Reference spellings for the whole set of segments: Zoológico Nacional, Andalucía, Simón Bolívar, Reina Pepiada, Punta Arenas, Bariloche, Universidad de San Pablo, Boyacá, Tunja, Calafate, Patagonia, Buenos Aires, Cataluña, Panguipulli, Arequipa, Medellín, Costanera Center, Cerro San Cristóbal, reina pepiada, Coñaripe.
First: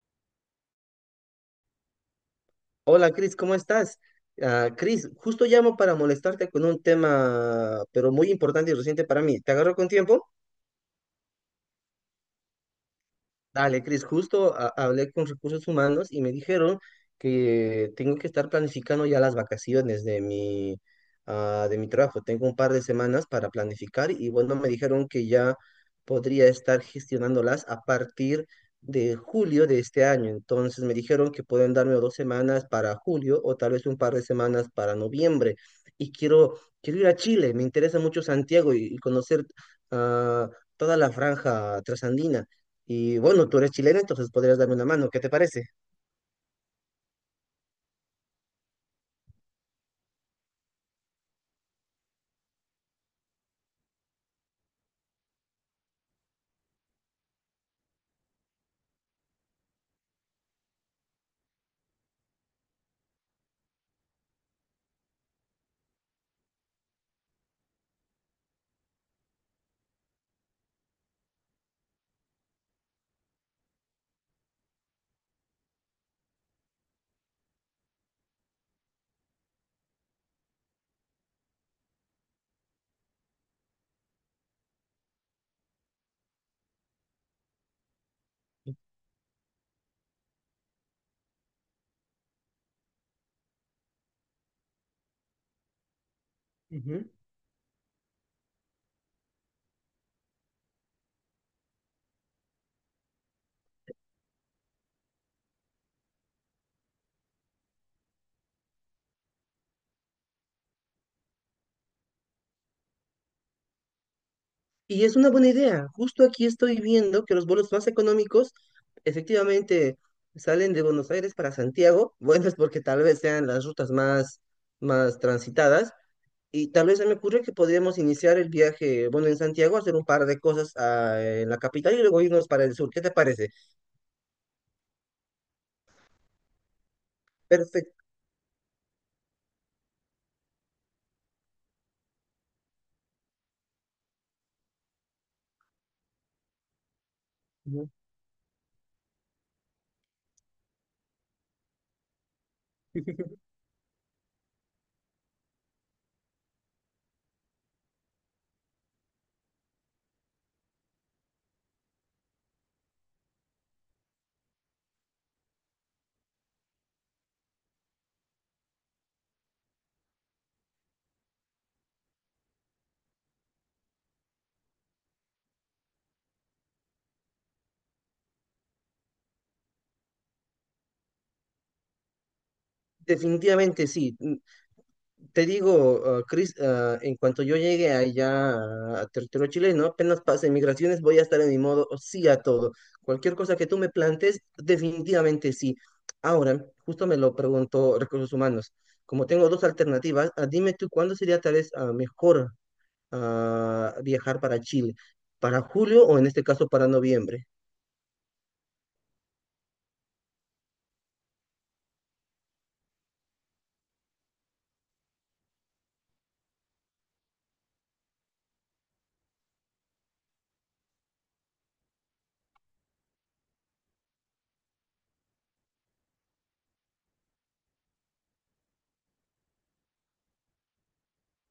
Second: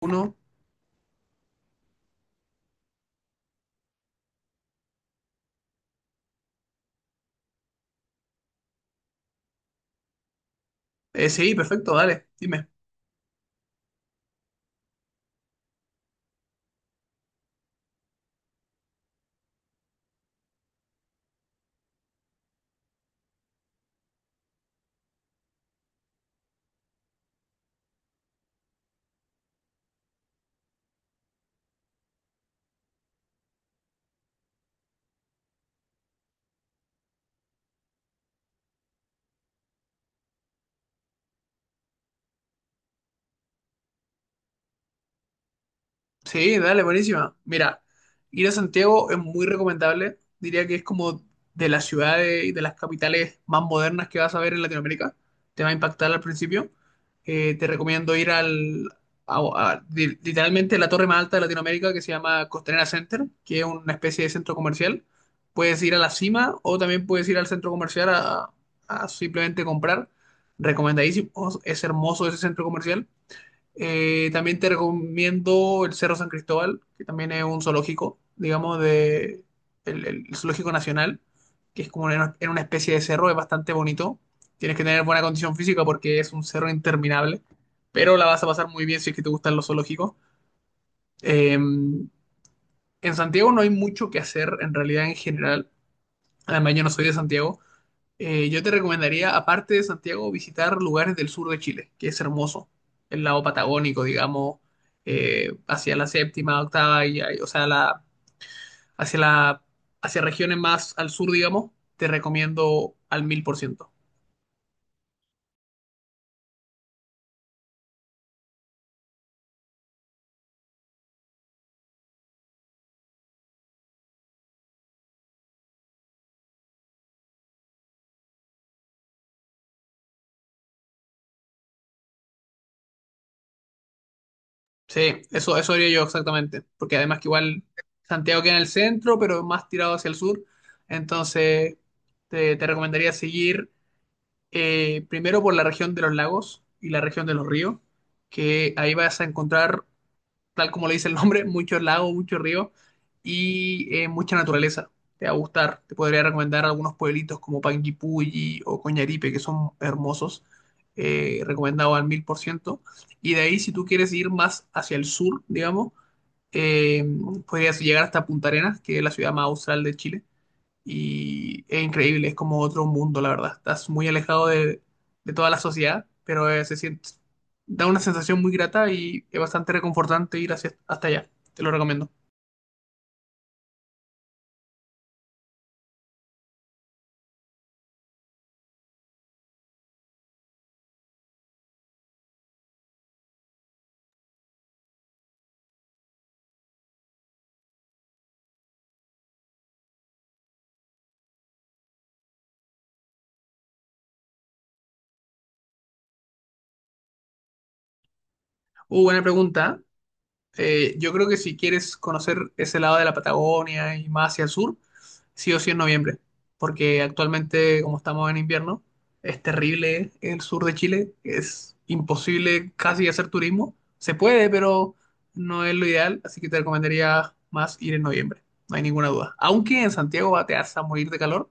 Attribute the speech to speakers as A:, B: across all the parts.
A: Uno.
B: Hola Cris, ¿cómo estás? Ah, Cris, justo llamo para molestarte con un tema, pero muy importante y reciente para mí. ¿Te agarro con tiempo?
A: Sí, perfecto, dale, dime.
B: Dale, Cris, justo hablé con recursos humanos y me dijeron que tengo que estar planificando ya las vacaciones de mi trabajo. Tengo un par de semanas para planificar y bueno, me dijeron que ya podría estar gestionándolas a partir de julio de este año. Entonces me dijeron que pueden darme 2 semanas para julio o tal vez un par de semanas para noviembre. Y quiero ir a Chile, me interesa mucho Santiago y conocer ah, toda la franja trasandina. Y bueno, tú eres chileno, entonces podrías darme una mano. ¿Qué te parece?
A: Sí, dale, buenísima. Mira, ir a Santiago es muy recomendable. Diría que es como de las ciudades y de las capitales más modernas que vas a ver en Latinoamérica. Te va a impactar al principio. Te recomiendo ir al, a- literalmente la torre más alta de Latinoamérica que se llama Costanera Center, que es una especie de centro comercial. Puedes ir a la cima o también puedes ir al centro comercial a, simplemente comprar. Recomendadísimo, es hermoso ese centro comercial. También te recomiendo el Cerro San Cristóbal, que también es un zoológico, digamos, de el Zoológico Nacional, que es como en una, especie de cerro, es bastante bonito. Tienes que tener buena condición física porque es un cerro interminable, pero la vas a pasar muy bien si es que te gustan los zoológicos. En Santiago no hay mucho que hacer, en realidad, en general. Además, yo no soy
B: Ujú.
A: de Santiago. Yo te recomendaría, aparte de Santiago, visitar lugares del sur de Chile, que es hermoso. El lado patagónico, digamos, hacia la séptima, octava, o sea, hacia la, hacia regiones más al sur, digamos, te recomiendo al 1000%.
B: Y es una buena idea. Justo aquí estoy viendo que los vuelos más económicos efectivamente salen de Buenos Aires para Santiago. Bueno, es porque tal vez sean las rutas más transitadas. Y tal vez se me ocurre que podríamos iniciar el viaje, bueno, en Santiago, hacer un par de cosas en la capital y luego irnos para el sur. ¿Qué te parece?
A: Sí, eso haría yo exactamente, porque además que igual
B: Perfecto.
A: Santiago queda en el centro, pero más tirado hacia el sur, entonces te recomendaría seguir. Primero por la región de los lagos y la región de los ríos, que ahí vas a encontrar, tal como le dice el nombre, muchos lagos, muchos ríos y mucha naturaleza. Te va a gustar. Te podría recomendar algunos pueblitos como Panguipulli o Coñaripe, que son hermosos. Recomendado al 1000%. Y de ahí, si tú quieres ir más hacia el sur, digamos, eh, podrías llegar hasta Punta Arenas, que es la ciudad más austral de Chile y es increíble, es como otro mundo, la verdad. Estás muy alejado de, toda la sociedad, pero se siente, da una sensación muy grata y es bastante reconfortante ir hasta allá. Te lo recomiendo.
B: Definitivamente sí. Te digo, Chris, en cuanto yo llegue allá a territorio chileno, apenas pase migraciones, voy a estar en mi modo sí a todo. Cualquier cosa que tú me plantes, definitivamente sí. Ahora, justo me lo preguntó Recursos Humanos. Como tengo dos alternativas, dime tú cuándo sería tal vez mejor a viajar para Chile. ¿Para julio o en este caso para noviembre?
A: Buena pregunta. Yo creo que si quieres conocer ese lado de la Patagonia y más hacia el sur, sí o sí en noviembre, porque actualmente, como estamos en invierno, es terrible el sur de Chile, es imposible casi hacer turismo. Se puede, pero no es lo ideal, así que te recomendaría más ir en noviembre, no hay ninguna duda. Aunque en Santiago te vas a morir de calor,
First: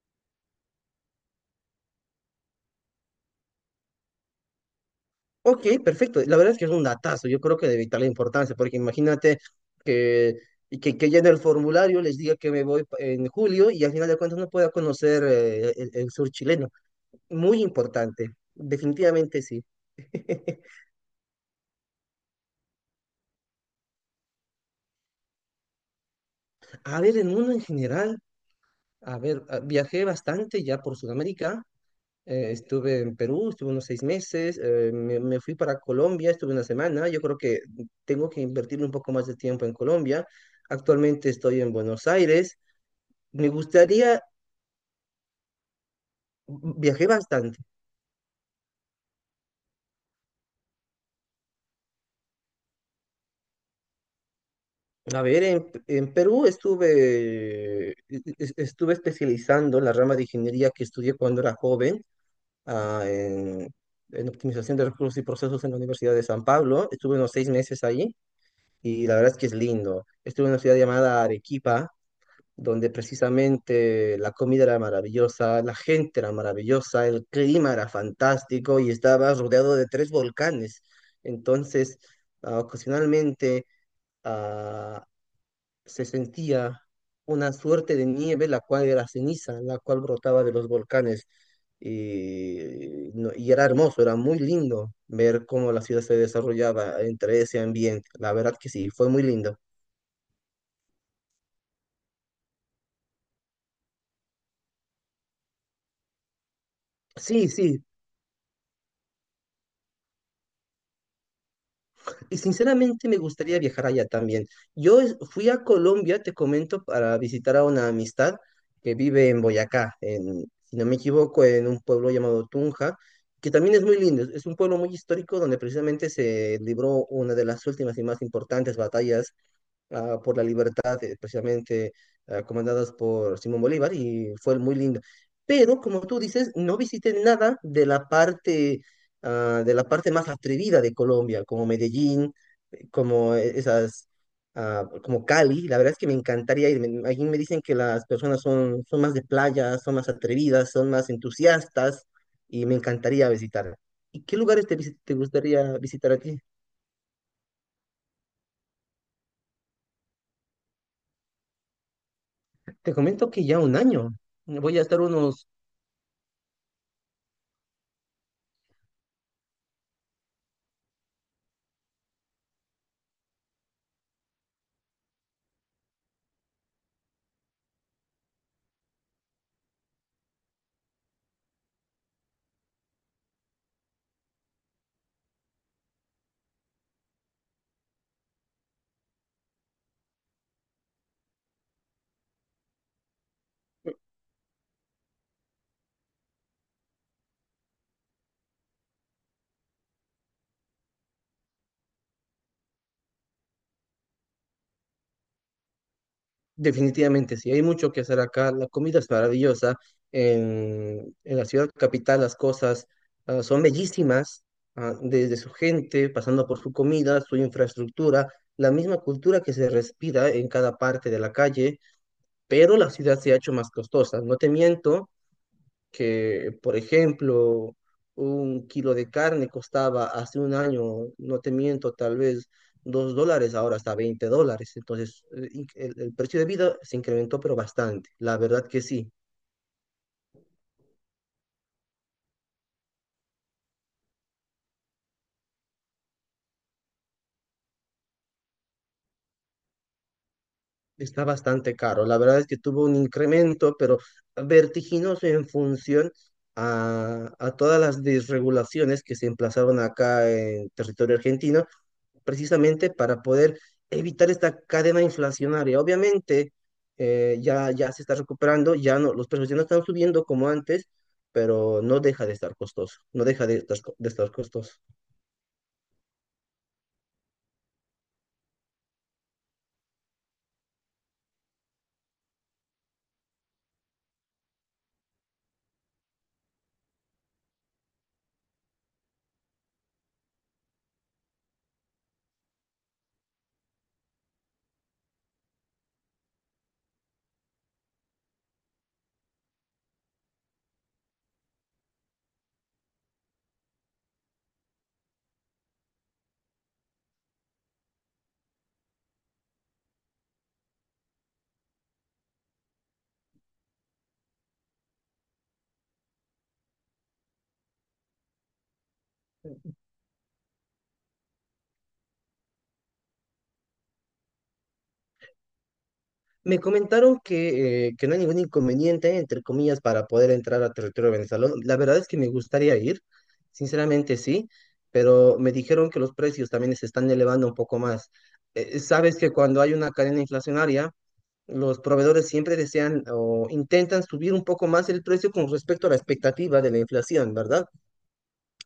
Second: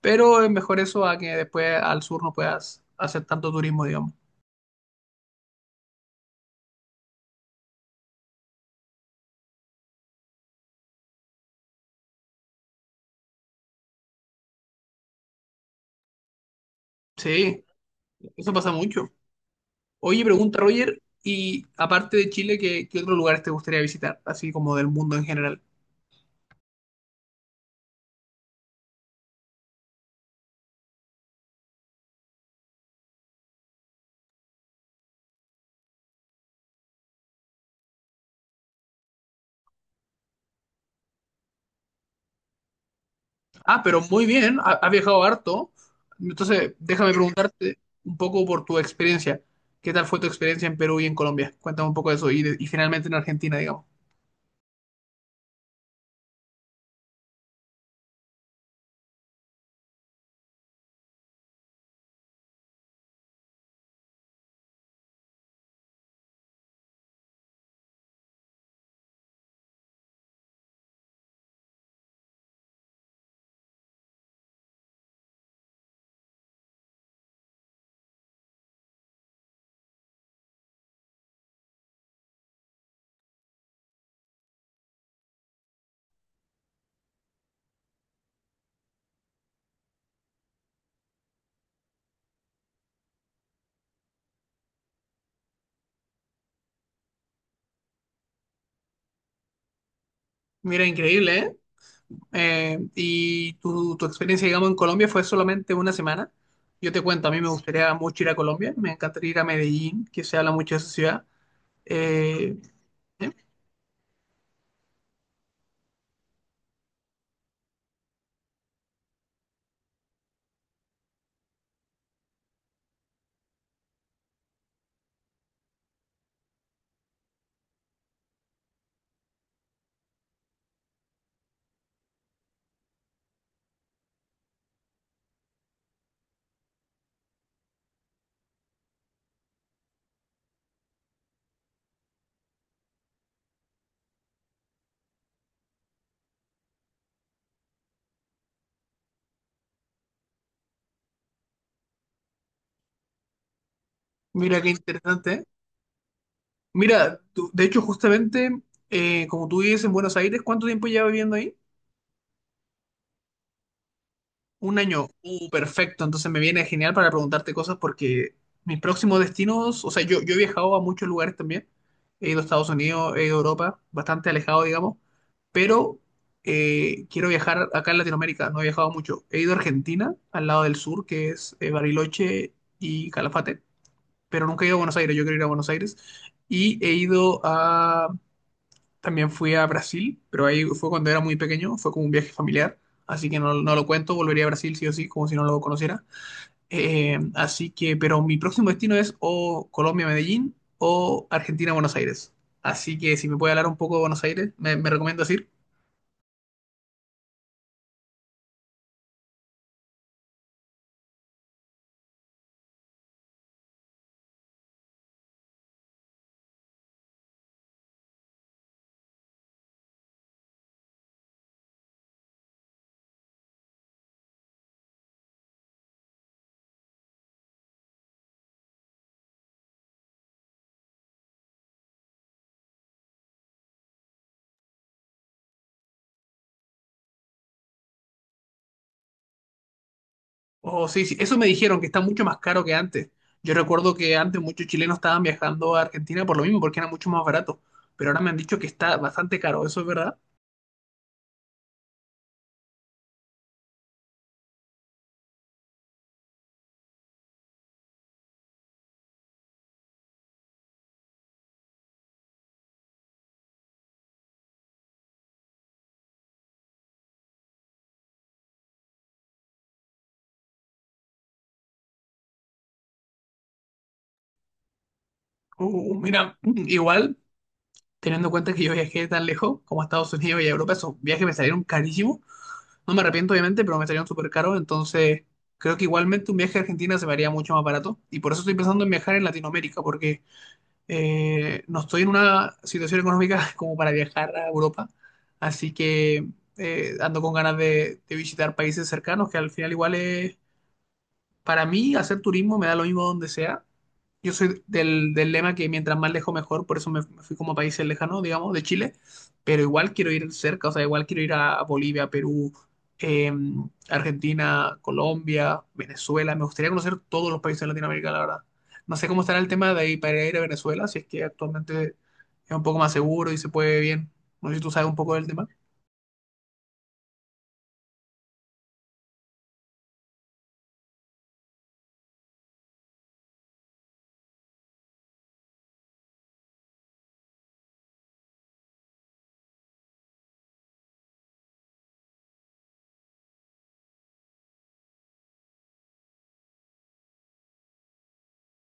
A: pero es mejor eso a que después al sur no puedas hacer tanto turismo, digamos.
B: Ok, perfecto. La verdad es que es un datazo. Yo creo que de vital importancia, porque imagínate que, que ya en el formulario les diga que me voy en julio y al final de cuentas no pueda conocer el sur chileno. Muy
A: Sí,
B: importante.
A: eso pasa mucho.
B: Definitivamente sí.
A: Oye, pregunta Roger, y aparte de Chile, ¿qué otros lugares te gustaría visitar? Así como del mundo en general.
B: A ver, el mundo en general, a ver, viajé bastante ya por Sudamérica. Estuve en Perú, estuve unos 6 meses. Me fui para Colombia, estuve una semana. Yo creo que tengo que invertir un poco más de tiempo en Colombia. Actualmente estoy en Buenos Aires, me
A: Ah, pero
B: gustaría.
A: muy bien, has viajado harto.
B: mm,
A: Entonces,
B: viajé
A: déjame
B: bastante.
A: preguntarte un poco por tu experiencia. ¿Qué tal fue tu experiencia en Perú y en Colombia? Cuéntame un poco de eso. Y finalmente en Argentina, digamos.
B: A ver, en Perú estuve, estuve especializando la rama de ingeniería que estudié cuando era joven, ah, en, en optimización de recursos y procesos en la Universidad de San Pablo. Estuve unos seis meses allí y la verdad es que es lindo. Estuve en una ciudad llamada Arequipa, donde precisamente la comida era maravillosa, la gente era maravillosa, el clima era fantástico y estaba rodeado de tres volcanes. Entonces, ocasionalmente... ah, se sentía una suerte de nieve, la cual era ceniza, la cual brotaba de los volcanes. Y, no- y era hermoso, era muy lindo ver cómo la ciudad se desarrollaba entre ese ambiente. La verdad que sí, fue muy lindo.
A: Mira, increíble, ¿eh? Y tu experiencia, digamos, en Colombia fue solamente una semana. Yo te cuento, a mí
B: Sí,
A: me
B: sí,
A: gustaría mucho ir a Colombia, me encantaría ir a Medellín, que se habla mucho de esa ciudad.
B: y
A: Eh,
B: sinceramente me
A: eh,
B: gustaría viajar allá también. Yo fui a Colombia, te comento, para visitar a una amistad que vive en Boyacá, en, si no me equivoco, en un pueblo llamado Tunja, que también es muy lindo. Es un pueblo muy histórico donde precisamente se libró una de las últimas y más importantes batallas por la libertad, precisamente comandadas por Simón Bolívar, y fue muy lindo. Pero, como tú dices, no visité nada de la parte más atrevida de Colombia, como Medellín, como esas, como Cali. La verdad es que me encantaría ir. Allí me dicen que las personas son más de playa, son más atrevidas, son más entusiastas, y me encantaría visitar. ¿Y qué
A: mira
B: lugares
A: qué
B: te
A: interesante. ¿Eh?
B: gustaría visitar a ti?
A: Mira, de hecho, justamente, como tú vives en Buenos Aires, ¿cuánto tiempo llevas viviendo ahí?
B: Te comento que ya un año. Voy
A: Un
B: a estar
A: año,
B: unos.
A: perfecto. Entonces me viene genial para preguntarte cosas porque mis próximos destinos, o sea, yo he viajado a muchos lugares también. He ido a Estados Unidos, he ido a Europa, bastante alejado, digamos. Pero quiero viajar acá en Latinoamérica, no he viajado mucho. He ido a Argentina, al lado del sur, que es Bariloche y Calafate, pero nunca he ido a Buenos Aires, yo quiero ir a Buenos Aires. Y he ido también fui a Brasil, pero ahí fue cuando era muy pequeño, fue como un viaje familiar, así que no, no lo cuento, volvería a Brasil sí o sí, como si no lo conociera. Así que, pero mi próximo destino es o Colombia, Medellín o Argentina, Buenos Aires. Así que si me puede hablar un poco de Buenos Aires, me recomiendas ir.
B: Definitivamente, sí, hay mucho que hacer acá. La comida es maravillosa. En la ciudad capital las cosas son bellísimas, desde su gente, pasando por su comida, su infraestructura, la misma cultura que se respira en cada parte de la calle, pero la ciudad se ha hecho más costosa. No te miento, que, por ejemplo, un kilo de carne costaba hace un año, no te miento, tal vez $2, ahora está $20. Entonces, el precio de vida se incrementó, pero bastante. La verdad que sí,
A: O sí, sí, eso me dijeron que está mucho más caro que antes. Yo recuerdo que antes muchos chilenos estaban viajando a Argentina por lo mismo, porque era mucho más barato, pero ahora me han dicho que está bastante caro, ¿eso es verdad?
B: está bastante caro. La verdad es que tuvo un incremento, pero vertiginoso en función a todas las desregulaciones que se emplazaron acá en territorio argentino precisamente para poder evitar esta cadena inflacionaria. Obviamente, ya se está recuperando, ya no, los precios ya no están subiendo como antes, pero no deja de estar costoso, no deja de estar, de estar costoso.
A: Mira, igual, teniendo en cuenta que yo viajé tan lejos como a Estados Unidos y a Europa, esos viajes me salieron carísimos. No me arrepiento, obviamente, pero me salieron súper caros. Entonces, creo que igualmente un viaje a Argentina se me haría mucho más barato. Y por eso estoy pensando en viajar en Latinoamérica, porque no estoy en una situación económica como para viajar a Europa. Así que ando con ganas de, visitar países cercanos, que al final igual es para mí, hacer turismo me da lo mismo donde sea. Yo soy del lema que mientras más lejos mejor, por eso me fui como a países lejanos, digamos, de Chile, pero igual quiero ir cerca, o sea, igual quiero ir a Bolivia, Perú, eh, Argentina, Colombia, Venezuela, me gustaría conocer todos los países de Latinoamérica, la verdad. No sé cómo estará el tema de ahí para ir a Venezuela, si es que actualmente es un poco más seguro y se puede bien. No sé si tú sabes un poco del tema.
B: Me comentaron que no hay ningún inconveniente, entre comillas, para poder entrar a territorio venezolano. La verdad es que me gustaría ir, sinceramente sí, pero me dijeron que los precios también se están elevando un poco más. Sabes que cuando hay una cadena inflacionaria, los proveedores siempre desean o intentan subir un poco más el precio con respecto a la expectativa de la inflación, ¿verdad?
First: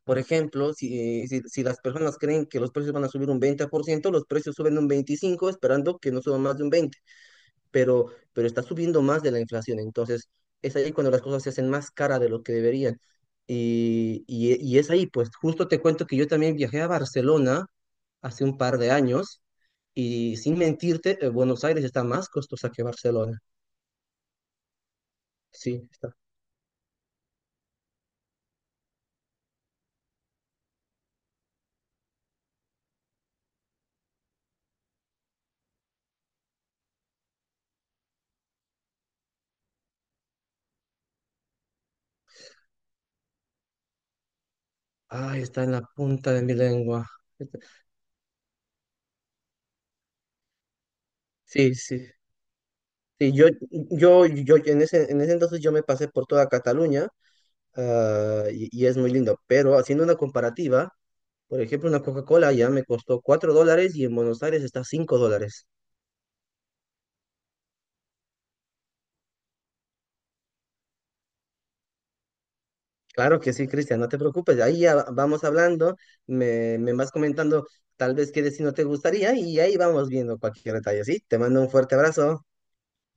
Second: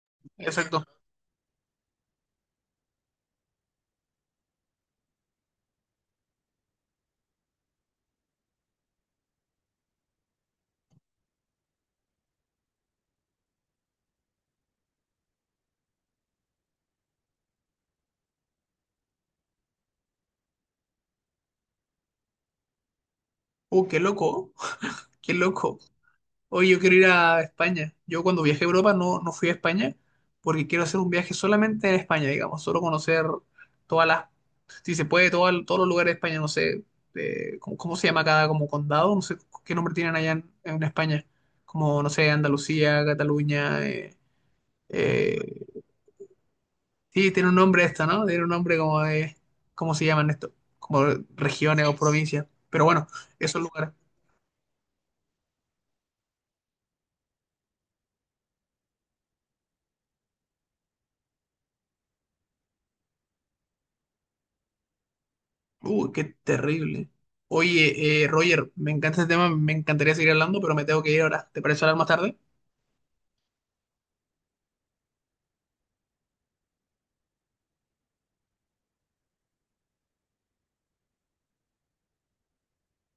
B: Por ejemplo,
A: Exacto.
B: si las personas creen que los precios van a subir un 20%, los precios suben un 25%, esperando que no suban más de un 20%, pero, pero está subiendo más de la inflación. Entonces, es ahí cuando las cosas se hacen más cara de lo que deberían. Y es ahí, pues justo te cuento que yo también viajé a Barcelona hace un par de años y sin mentirte, Buenos Aires está más costosa que Barcelona.
A: Qué loco, qué loco.
B: Sí, está.
A: Oye, yo quiero ir a España. Yo cuando viajé a Europa no, no fui a España porque quiero hacer un viaje solamente en España, digamos, solo conocer todas las, si se puede, todos los lugares de España, no sé, ¿cómo se llama cada como condado? No sé qué nombre tienen allá en, España, como, no sé, Andalucía, Cataluña.
B: Ah, está
A: Eh,
B: en la punta de mi lengua.
A: sí, tiene un
B: Este-
A: nombre esto, ¿no? Tiene un nombre como de, ¿cómo se llaman esto? Como
B: Sí,
A: regiones o
B: sí.
A: provincias. Pero bueno,
B: Sí, yo,
A: esos lugares.
B: yo, yo en ese entonces yo me pasé por toda Cataluña, y es muy lindo. Pero haciendo una comparativa, por ejemplo, una Coca-Cola ya me costó $4 y en Buenos Aires está $5.
A: Qué terrible. Oye, Roger, me encanta este tema, me encantaría seguir hablando, pero me tengo que ir ahora. ¿Te parece hablar más tarde?
B: Claro que sí, Cristian, no te preocupes. Ahí ya vamos hablando, me vas comentando tal vez qué destino te gustaría y ahí vamos viendo cualquier detalle, ¿sí? Te mando un fuerte abrazo.